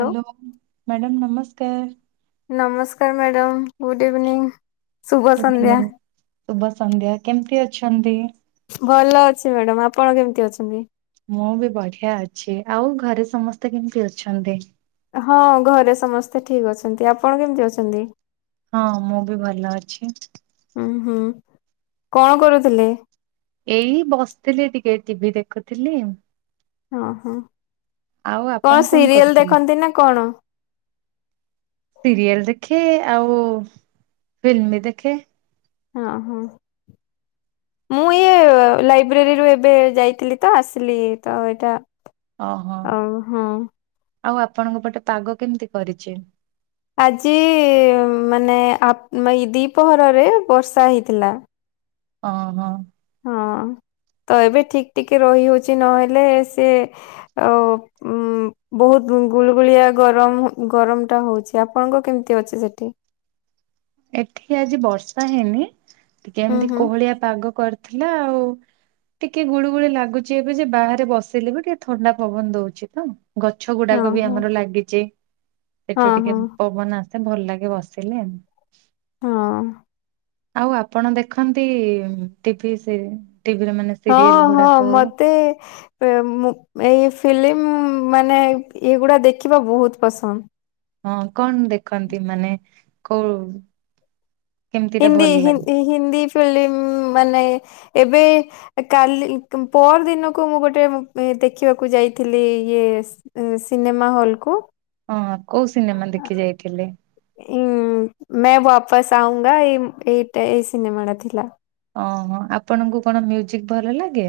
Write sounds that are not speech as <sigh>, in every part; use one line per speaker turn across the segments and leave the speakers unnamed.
Hello madam ନମସ୍କାର।
ନମସ୍କାର madam. Good evening. ଶୁଭ
<unintelligible>
ସନ୍ଧ୍ୟା।
ଶୁଭ ସନ୍ଧ୍ୟା। କେମିତି ଅଛନ୍ତି?
ଭଲ ଅଛି ମ୍ୟାଡାାମ। ଆପଣ କେମିତି ଅଛନ୍ତି?
ମୁଁ ବି ବଢ଼ିଆ ଅଛି। ଆଉ ଘରେ ସମସ୍ତେ କେମିତି ଅଛନ୍ତି?
ହଁ ଘରେ ସମସ୍ତେ ଠିକ୍ ଅଛନ୍ତି। ଆପଣ କେମିତି ଅଛନ୍ତି?
ହଁ ମୁଁ ବି ଭଲ ଅଛି।
ଉଂ ହୁଁ, କଣ କରୁଥିଲେ?
ଏଇ ବସିଥିଲି ଟିକେ ଟିଭିି ଦେଖୁଥିଲି ଆଉ।
ଓହୋ
ଆପଣ
କଣ ସିରିଏଲ
କରୁଥିଲେ?
ଦେଖନ୍ତି ନା କଣ?
ସିରିଏଲ ଦେଖେ ଆଉ ଫିଲ୍ମ ବି ଦେଖେ।
ହଁ ହଁ। ମୁଁ ଇଏ ଲାଇବ୍ରେରୀରୁୁ ଏବେ ଯାଇଥିଲି ତ ଆସିଲି। ତ ଏଇଟା
ଓହୋ
ଆଉ ହଁ।
ଆଉ ଆପଣଙ୍କ ପଟେ ପାଗ କେମିତି କରିଛି?
ଆଜି ମାନେ ଆ ଦିପହରରେ ବର୍ଷା ହେଇଥିଲା।
ହଁ ହଁ।
ହଁ। ତ ଏବେ ଠିକ ଟିକେ ରହି ହଉଛି ନହେଲେ ସେ ଅ ଉଁ ବହୁତ ଗୁଳୁଗୁଳିଆ ଗରମ ଗରମ ଟା ହଉଛି। ଆପଣଙ୍କ କେମିତି ଅଛି ସେଠି?
ଏଠି ଆଜି ବର୍ଷା ହେଇନି। ଟିକେ
ହୁଁ
ଏମିତି
ହୁଁ।
କୋହଳିଆ ପାଗ କରି ଥିଲା ଆଉ। ଟିକେ ଗୁଳିୁ ଗୁଳି ଲାଗୁଛି ଏବେ ଯେ ବାହାରେ ବସିଲେ ବି ଟିକେ ଥଣ୍ଡା ପବନ ଦଉଛି ତ। ଗଛ
ହଁ
ଗୁଡାକ ବି
ହଁ
ଆମର ଲାଗିଛି।
ହଁ
ସେଠୁ ଟିକେ
ହଁ
ପବନ ଆସେ ଭଲ ଲାଗେ ବସିଲେ।
ହଁ।
ଆଉ ଆପଣ ଦେଖନ୍ତି ଟିଭି ସେ
ହଁ ହଁ ମତେ ମ୍ ଏଇ ଫିଲିମ୍ ମାନେ ଏଗୁଡା ଦେଖିବା ବହୁତ ପସନ୍ଦ।
ହଁ କଣ ଦେଖନ୍ତି? ମାନେ କୋଉ କେମିତିଟା
ହିନ୍ଦୀ
ଭଲ ଲାଗେ?
ହି ହିନ୍ଦୀ ଫିଲିମ୍ ମାନେ ଏବେ କାଲି ପର ଦିନକୁ ମୁଁ ଗୋଟେ ମୁଭି ଦେଖିବାକୁ ଯାଇଥିଲି ଇଏ ସ୍- ସିନେମା ହଲ୍ କୁ।
ହଁ କୋଉ ସିନେମା ଦେଖି ଯାଇଥିଲେ?
ଉଁ ମେ ବାପସ ଆଉଙ୍ଗା ଏଇ ଏଇଟା ଏଇ ସିନେମାଟା ଥିଲା।
ଓହ ଆପଣଙ୍କୁ କଣ ମ୍ୟୁଜିକ ଭଲ ଲାଗେ?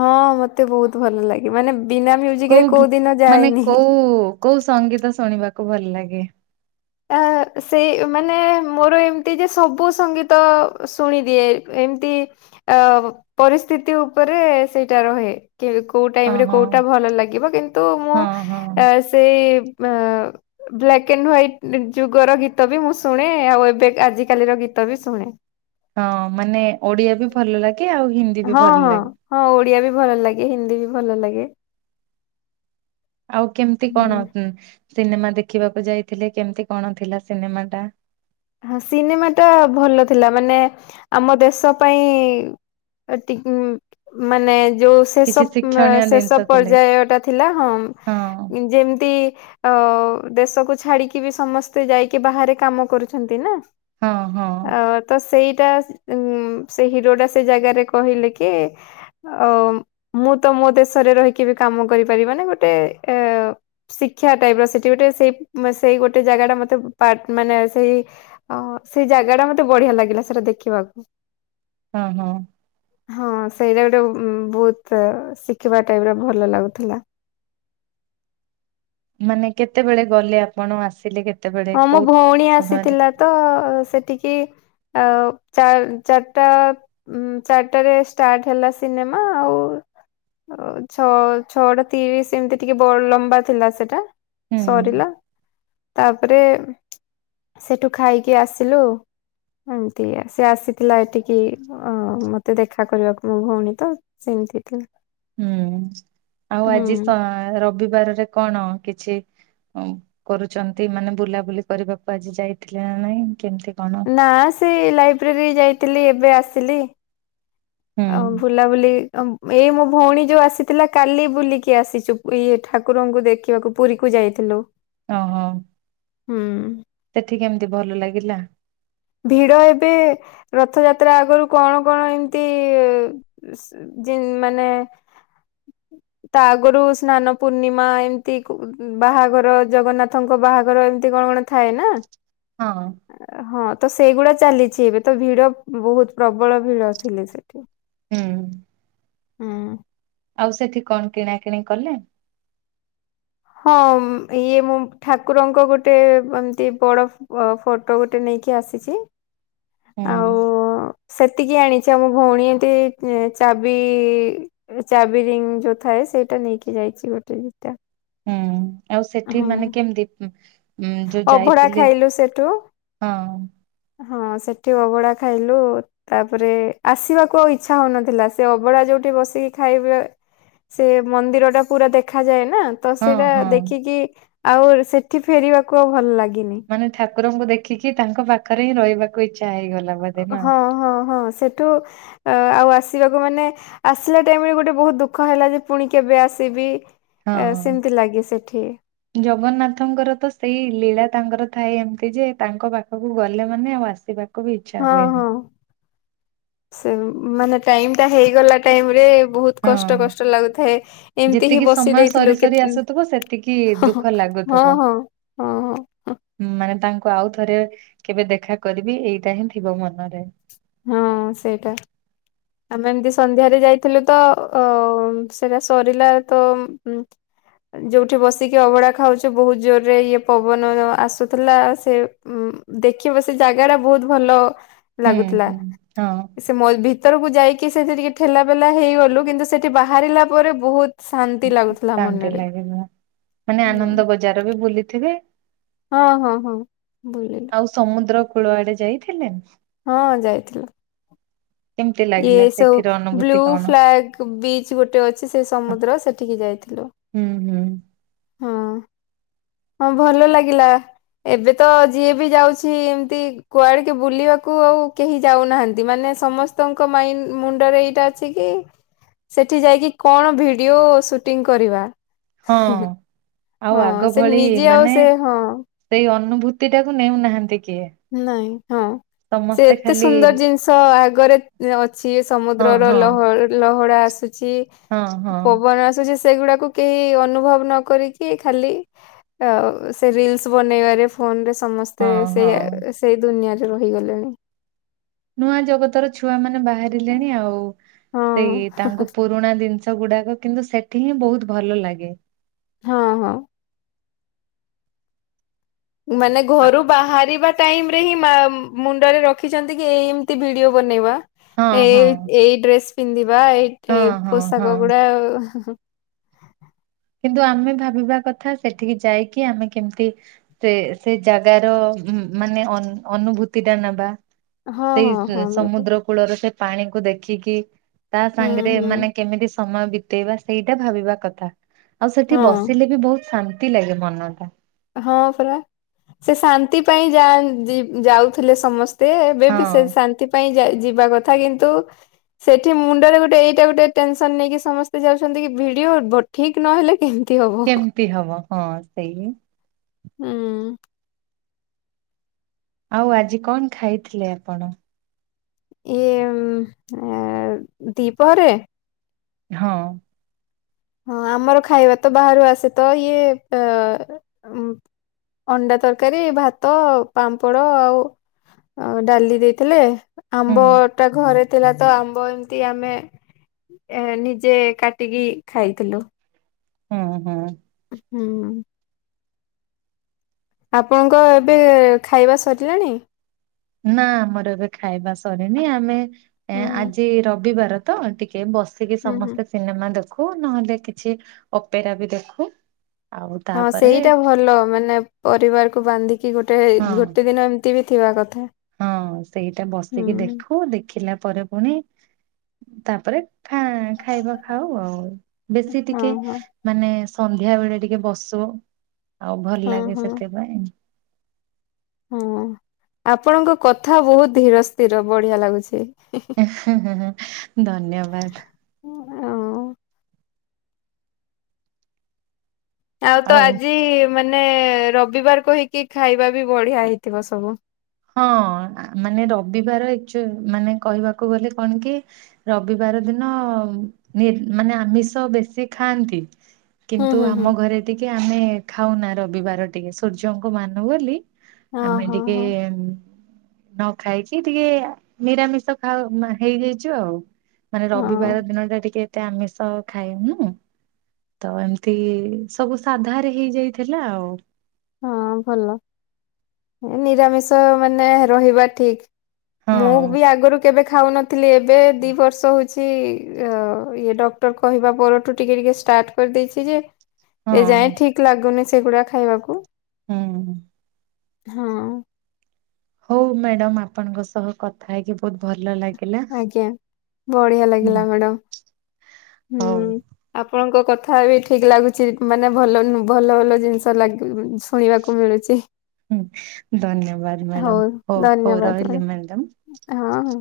ହଁ ମତେ ବହୁତ ଭଲ ଲାଗେ। ମାନେ ବିନା ମୁଜିକରେ
ଗୀ
କୋଉ ଦିନ
ମାନେ
ଯାଏନି।
କୋଉ କୋଉ ସଙ୍ଗୀତ ଶୁଣିବାକୁ ଭଲ ଲାଗେ?
ଆ ସେଇ ମାନେ ମୋର ଏମିତି ଯେ ସବୁ ସଙ୍ଗୀତ ଶୁଣିଦିଏ। ଏମିତି ଅ ପରିସ୍ଥିତି ଉପରେ ସେଇଟା ରହେ। କେ କୋଉ ଟାଇମରେ
ଓହୋ
କୋଉଟା ଭଲ ଲାଗିବ। କିନ୍ତୁ ମୁଁ
ହଁ ହଁ।
ସେଇ ଆ ବ୍ଲାକ୍ ଆଣ୍ଡ ହ୍ୱାଇଟ। ଯୁଗର ଗୀତ ବି ମୁଁ ଶୁଣେ, ଆଉ ଏବେ ଆଜିକାଲିର ଗୀତ ବି ଶୁଣେ।
ହଁ ମାନେ ଓଡିଆ ବି ଭଲ ଲାଗେ ଆଉ ହିନ୍ଦୀ ବି
ହଁ
ଭଲ
ହଁ
ଲାଗେ।
ହଁ ଓଡିଆ ବି ଭଲ ଲାଗେ, ହିନ୍ଦୀ ବି ଭଲ ଲାଗେ।
ଆଉ କେମିତି
ହୁଁ।
କଣ? ସିନେମା ଦେଖିବାକୁ ଯାଇଥିଲେ, କେମିତି କଣ ଥିଲା ସିନେମାଟା?
ହ ସିନେମାଟା ଭଲ ଥିଲା। ମାନେ ଆମ ଦେଶ ପାଇଁ ଏତିକି ମାନେ ଯୋଉ ଶେଷ
କିଛି
ଏ
ଶିକ୍ଷଣୀୟ
ଶେଷ
ଜିନିଷ ଥିଲେ
ପର୍ଯ୍ୟାୟଟା ଥିଲା ହଁ। ଯେମିତି ଅ ଦେଶକୁ ଛାଡିକି ବି ସମସ୍ତେ ଯାଇକି ବାହାରେ କାମ କରୁଛନ୍ତି ନା।
ହଁ ହଁ
ଅ ତ ସେଇ ଟା ସ୍- ଉଁ ସେ ହିରୋଟା ସେ ଜାଗାରେ କହିଲେ କି ମୁ ତ ମୋ ଦେଶରେ ରହିକି ବି କାମ କରିପାରିବା ନା ଗୋଟେ ଏ ଶିକ୍ଷା ଟାଇପର ସେଠି ଗୋଟେ ସେଇ ମ୍- ସେଇ ଗୋଟେ ଜାଗାଟା ମତେ ପାର୍ଟ ମାନେ ସେଇ ଅ ସେଇ ଜାଗା ଟା ମତେ ବଢିଆ ଲାଗିଲା ସେଟା ଦେଖିବାକୁ।
ହଁ ହଁ।
ହଁ ସେଇଟା ଗୋଟେ ଅମ-ବହୁତ ଶିଖିବା ଟାଇପ୍ ର ଭଲ ଲାଗୁଥିଲା।
ମାନେ କେତେବେଳେ ଗଲେ ଆପଣ ଆସିଲେ କେତ୍
ହଁ ମୋ ଭଉଣୀ ଆସିଥିଲା ତ ସେଠିକି ଆଉ ଚାରିଟା ଚାରିଟାରେ ଷ୍ଟାର୍ଟ ହେଲା ସିନେମା ଆଉ। ଛଅ ଛଅଟା ତିରିଶ ଏମିତି ଟିକେ ବ-ଲମ୍ବା ଥିଲା ସେଟା।
ହୁଁ
ସରିଲା ତାପରେ ସେଠୁ ଖାଇକି ଆସିଲୁ। ଏମିତି ସେ ଆସିଥିଲା ଏଠିକି ଅ-ମତେ ଦେଖା କରିବାକୁ ମୋ ଭଉଣୀ ତ ସେ <unintelligible>
ହୁଁ ଆଉ ଆଜି କଣ ରବିବାରରେ କଣ କିଛି କରୁଛନ୍ତି ମାନେ ବୁଲାବୁଲି କରିବାକୁ ଆଜି ଯାଇଥିଲେ ନା ନାଇଁ? କେମିତି କଣ?
ନା ସେଇ ଲାଇବ୍ରେରୀ ଯାଇଥିଲି ଏବେ ଆସିଲି।
ହୁଁ
ଆଉ ଭୁଲାଭୁଲି ଏଇ ମୋ ଭଉଣୀ ଯୋଉ ଆସିଥିଲା କାଲି ବୁଲିକି ଆସିଛୁ ଇଏ- ଠାକୁରଙ୍କୁ ଦେଖିବାକୁ ପୁରୀ ଫୁରୀ। ଯାଇଥିଲୁ।
ଓହୋ
ହୁଁ।
ସେଠି କେମିତି ଭଲ ଲାଗିଲା?
ଭିଡ ଏବେ ରଥଯାତ୍ରା ଆଗରୁ କଣ କଣ ଏମିତି ମାନେ ତା ଆଗରୁ ସ୍ନାନ ପୂର୍ଣ୍ଣିମା ଏମିତି ବାହାଘର ଜଗନ୍ନାଥଙ୍କ ବାହାଘର ଏମତି କଣ କଣ ଥାଏ ନା।
ହଁ।
ହଁ ସେଇଗୁଡା ଚାଲିଛି ଏବେ ତ ଭିଡ ବହୁତ ପ୍ରବଳ ଭିଡ ଥିଲେ ସେଠି।
ହୁଁ।
ଉଁ।
ଆଉ ସେଠି କଣ କିଣାକିଣି କଲେ?
ହଁ ଇଏ ମୁଁ- ଠାକୁରଙ୍କ ଗୋଟେ ଏମତି ବଡ- ଫଟୋ ଗୋଟେ ନେଇ କିଏ ଆସିଛି?
ହୁଁ।
ହ ସେତିକି ଆଣିଛି ଆଉ ମୋ ଭଉଣୀ ଏତି ଚାବି- ଚାବିରିଙ୍ଗ ହେ ସେଇଟା ନେଇକି ଯାଇଛି ଗୋଟେ ଦିଟା।
ହୁଁ ଆଉ ସେଠି
ହଁ
ମାନେ କେମିତି ଯୋଉ
ଅଭଡା
ଯାଇଥିଲେ
ଖାଇଲୁ ସେଠୁ
ହଁ।
ହଁ ସେଠି ଅଭଡା ଖାଇଲୁ ତାପରେ ଆସିବାକୁ ଆଉ ଇଚ୍ଛା ହଉନଥିଲା ସେ ଅଭଡା ଯୋଉ ଉଠି ବସିକି ଖାଇବେ ସେ ମନ୍ଦିର ଟା ପୁରା ଦେଖାାଯାଏ ନ୍ ନା ତ
ହଁ
ସେଇଟା
ହଁ
ଦେଖିକି ଆଉ ର୍- ସେଠି ଫେରିବାକୁ ଆଉ ଭଲ ଲାଗେନ
ମାନେ ଠାକୁରଙ୍କୁ ଦେଖିକି ତାଙ୍କ ପାଖରେ ହିଁ ରହିବାକୁ ଇଚ୍ଛା ହେଇଗଲା। ବୋଧେ ନା?
ହଁ ହଁ ହଁ ସେଠୁ ଆଉ ଆସ୍ ଆସିବାକୁ ମାନେ ଆସିଲା ଟାଇମ୍ ରେଗୋଟେ ବହୁତ ଦୁଃଖ ହେଲା ଯେ ପୁଣି କେବେ ଆସିବି?
ହଁ
ଏ, ସେମିତି ଲାଗେ ସେଠି
ଜଗନ୍ନାଥଙ୍କର ତ ସେଇ ଲୀଳା ତାଙ୍କର ଥାଏ ଏମିତି ଯେ ତାଙ୍କ ପାଖକୁ ଗଲେ ମାନେ ଆଉ ଆସିବାକୁ ବି ଇଚ୍ଛା
ହଁ
ହୁଏନି।
ହଁ ସେ ମାନେ ଟାଇମ ଟା ହେଇଗଲା ଟାଇମ ରେ ବହୁତ
ହଁ
କଷ୍ଟ କଷ୍ଟ ଲାଗୁଥାଏ ଏମିତି ହିଁ
ଯେତିକି
ବସି
ସମୟ ସରି
ଦେଇଥିଲୁ କେତ୍
ସରି ଆସୁଥିବ ସେତିକି
ହଁ,
ଦୁଃଖ
ହଁ,
ଲାଗୁଥିବ।
ହଁ, ହଁ।
ମାନେ ତାଙ୍କୁ ଆଉ ଥରେ କେବେ ଦେଖା କରିବି ଏଇଟା ହିଁ ଥିବ ମନରେ।
ହଁ ସେଇଟା। ଆମେ ଏମତି ସନ୍ଧ୍ୟାରେ ଯାଇଥିଲୁ ତ ଅ- ସେଟା ସରିଲା ତ ଯୋଉଠି ବସିକି ଅଭଡା ଖାଉଛୁ ବହୁତ ଜୋରରେ ଇଏ ପବନ ଆସୁଥିଲା ସେ ଦେଖିବ ସେ ଜାଗା ଟା ବହୁତ ଭଲ
ହୁଁ
ଲାଗୁଥିଲା।
ହୁଁ ହଁ
ସେ ମ ଭିତରକୁ ଯାଇକି ସେଠି ଟିକେ ଠେଲାପେଲା ହେଇଗଲୁ। କିନ୍ତୁ ସେଠି ବାହାରିଲା ପରେ ବହୁତ ଶାନ୍ତି ଲାଗୁଥିଲା
ଶାନ୍ତି
ମନରେ
ଲାଗିବ ମାନେ
ହୁଁ।
ଆନନ୍ଦ ବଜାର ବି ବୁଲିଥିବେ।
ହଁ ହଁ ହଁ ବୁଲିଲୁ।
କୁଳ ଆଡେ ଯାଇଥିଲେ?
ହଁ ଯାଇଥିଲୁ।
କେମିତି
ଇଏ
ଲାଗିଲା
ସବୁ
ସେଠିର ଅନୁଭୂତି
ବ୍ଲୁ
କଣ?
ଫ୍ଲାଗ ବିଚ ଗୋଟେ ଅଛି ସେ ସମୁଦ୍ର ସେଠିକି ଯାଇଥିଲୁ।
ହୁଁ ହୁଁ।
ହଁ ହଁ ଭଲ ଲାଗିଲା। ଏବେ ତ ଯିଏ ବି ଯାଉଛି ଏମିତି କୁଆଡେ କି ବୁଲିବାକୁ ଆଉ କେହି ଯାଉନାହାନ୍ତି ମାନେ ସମସ୍ତଙ୍କ ମାଈନ୍ ମୁଣ୍ଡରେ ଏଇଟା ଅଛି କି ସେଠି ଯାଇକି କଣ ଭିଡିଓ ସୁଟିଂ କରିବା।
ହଁ ଆଉ
ହଁ
ଆଗ
ସେ
ଭଳି
ନିଜେ ଆଉ
ମାନେ
ସେ ହଁ
ସେଇ ଅନୁଭୂତି ଟାକୁ ନେଉନାହାନ୍ତି। କିଏ
ନାଇଁ ହଁ। ସେ
ସମସ୍ତେ
ଏତେ
ଖାଲି
ସୁନ୍ଦର ଜିନିଷ ଆଗରେ ଅଛି
ହଁ
ସମୁଦ୍ରର
ହଁ
ଲହ ଲହଡ଼ା ଆସୁଛି।
ହଁ ହଁ
ପବନ ଆସୁଛି। ସେଇଗୁଡାକୁ କେହି ଅନୁଭବ ନ କରିକି ଖାଲି ସେ ରିଲସ ବନେଇବାରେ ଫୋନରେ ସମସ୍ତେ
ହଁ
ସେଇଆ
ହଁ
ସେଇ ଦୁନିଆରେ ରହିଗଲେଣି।
ନୂଆ ଜଗତର ଛୁଆ ମାନେ ବାହାରିଲେଣି ଆଉ।
ହଁ
ସେଇ ତାଙ୍କୁ ପୁରୁଣା ଜିନିଷ ଗୁଡାକ କିନ୍ତୁ ସେଠି ହିଁ ବହୁତ ଭଲ ଲାଗେ।
ହଁ ହଁ। ମାନେ ଘରୁ ବାହାରିବା ଟାଇମ ରେ ହିଁ ମା ମୁଣ୍ଡରେ ରଖିଛନ୍ତି କି ଏମିତି ଭିଡିଓ ବନେଇବା।
ହଁ
ଏ
ହଁ
ଏଇ ଡ୍ରେସ୍ ପିନ୍ଧିବା। ଏଇ
ହଁ
ଏ
ହଁ
ପୋଷାକ
ହଁ
ଗୁଡ଼ା
କିନ୍ତୁ ଆମେ ଭାବିବା କଥା ସେଠିକି ଯାଇକି ଆମେ କେମିତି ସେ ସେ ଜାଗାର ହୁଁ ମାନେ ଅନୁଭୂତି ଟା ନେବା।
ହଁ
ସେଇ
ହଁ ହଁ ବିଲକୁଲ
ସମୁଦ୍ର କୂଳର ସେ- ପାଣିକୁ ଦେଖିକି ତା
ହୁଁ
ସାଙ୍ଗରେ
ହୁଁ
ମାନେ କେମିତି ସମୟ ବିତେଇବା ସେଇଟା ଭାବିବା କଥା। ଆଉ ସେଠି
ହଁ
ବସିଲେ ବି ବହୁତ ଶା ନ୍ତି ଲାଗେ ମନଟା।
ହଁ ପରା, ସେ ଶାନ୍ତି ପାଇଁ ଯାଇ ବି ଯାଉଥିଲେ ସମସ୍ତେ ସେ ଏବେ ବି ସେ
ହଁ।
ଶାନ୍ତି ପାଇଁ ଯିବା କଥା କିନ୍ତୁ ସେଠି ମୁଣ୍ଡରେ ଗୋଟେ ଏଇଟା ଗୋଟେ ଟେନସନ ନେଇକି ସମସ୍ତେ ଯାଉଛନ୍ତି କି ଭିଡିଓ ଠିକ ନହେଲେ କେମିତି ହବ।
କେମିତି ହବ ହଁ ସେଇ
ହୁଁ।
ଆଉ ଆଜି କଣ ଖାଇଥିଲେ ଆପଣ?
ଇଏ ଉଁ ଦିପହରେ?
ହଁ।
ହଁ ଆମର ଖାଇବା ତ ବାହାରୁ ଆସେ ତ ଇଏ ଅଣ୍ଡା ତରକାରୀ ଭାତ ପାମ୍ପଡ ଆଉ ଡାଲି ଦେଇଥିଲେ।
ହୁଁ
ଆମ୍ବ ଟା ଘରେ ଥିଲା ତ ଆମ୍ବ ଏମିତି ଆମେ ନିଜେ କାଟିକି ଖାଇଥିଲୁ।
ହୁଁ ହୁଁ।
ହୁଁ। ଆପଣଙ୍କ ଏବେ ଖାଇବା ସରିଲାଣି?
ନା ଆମର ଏବେ ଖାଇବା ସରିନି। ଆମେ
ହୁଁ ହୁଁ
ଆଜି ରବିବାର ତ ଟି କେ ବସିକି
ହୁଁ ହୁଁ।
ସମସ୍ତେ ସିନେମା ଦେଖୁ, ନହେଲେ କିଛି ଅପେରା ବି ଦେଖୁ। ଆଉ
ହଁ
ତାପରେ
ସେଇଟା ଭଲ ମାନେ ପରିବାରକୁ ବାନ୍ଧିକି ଗୋଟେ
ହଁ
ଗୋଟେ ଦିନ ଏମିତି ବି ଥିବା କଥା।
ହଁ ସେଇଟା
ହୁଁ
ବସିକି ଦେଖୁ ଦେଖିଲା ପରେ ପୁଣି ତାପରେ ଖା ଖାଇବା ଖାଉ ଆଉ। ବେଶୀ
ହଁ
ଟିକେ
ହଁ
ମାନେ ସନ୍ଧ୍ୟା ବେଳେ ଟିକେ ବସୁ ଆଉ ଭଲ
ହଁ
ଲାଗେ
ହଁ।
ସେଥିପାଇଁ।
ହଁ ଆପଣଙ୍କ କଥା ବହୁତ ଧିର ସ୍ଥିର ବଢିଆ ଲାଗୁଛି।
ଧନ୍ୟବାଦ
ଆଉ ତ ଆଜି ମାନେ ମାନେ ରବିବାର କହିକି ଖାଇବା ବି ବଢିଆ ହେଇଥିବ ସବୁ।
ହଁ ମାନେ ରବିବାର ୱାକ ମାନେ କହିବାକୁ ଗଲେ କଣ କି ରବିବାର ବାର ଦିନ ମାନେ ଆମିଷ ବେଶୀ ଖାଆନ୍ତି।
ହୁଁ
କିନ୍ତୁ
ହୁଁ ହୁଁ।
ଆମ ଘରେ ଟିକେ ଆମେ ଖାଉନା ରବିବାର। ଟିକେ ସୂର୍ଯ୍ୟଙ୍କ ମାନୁ ବୋଲି
ହଁ
ଆମେ
ହଁ
ଟିକେ
ହଁ
ନ ଖାଇକି ଟିକେ ନିରାମିଷ ଖାଉ ହେଇଯାଇଛୁ ଆଉ। ମାନେ
ହଁ
ରବିବାର ଦିନ ଟା ଟିକେ ଏତେ ଆମିଷ ଖାଇନୁ। ତ ଏମିତି ସବୁ ସାଧାରେ ହେଇଯାଇଥିଲା ଆଉ।
ହଁ ଭଲ, ନିରାମିଷ ମାନେ ରହିବା
ହଁ
ଠିକ। ମୁଁ ବି ଆଗରୁ କେବେ ଖାଉନଥିଲି। ଏବେ ଦୁଇ ବର୍ଷ ହେଉଛି ଇଏ ଡକ୍ଟର କହିବା ପରଠୁ ଟିକେ ଟିକେ ଷ୍ଟା ଷ୍ଟାର୍ଟ କରିଦେଇଛି ଯେ
ହଁ
ଏ ଯାଏଁ ଠିକ ଲାଗୁନି ସେଗୁଡା ଖାଇବାକୁ।
ହୁଁ।
ହଁ।
ହଉ ମ୍ୟାଡାମ ଆପଣଙ୍କ ସହ କଥା ହେଇକି ବହୁତ ଭଲ ଲାଗି
ଆଜ୍ଞା, ବଢିଆ ଲାଗିଲା ମ୍ୟାଡାମ।
ହଉ
ହୁଁ ଆପଣଙ୍କ କଥା ବି ଠିକ୍ ଲାଗୁଛି, ମାନେ ଭଲ ଭଲ ଭଲ ଜିନିଷ ଲାଗ ଶୁଣିବାକୁ ମିଳୁଛି।
ଧନ୍ୟବାଦ
ହଉ
ମ୍ୟାଡାମ ହଉ
ଧନ୍ୟବାଦ
ରହିଲି ମ୍ୟାଡାମ।
ମ୍ୟା ହଁ ହ।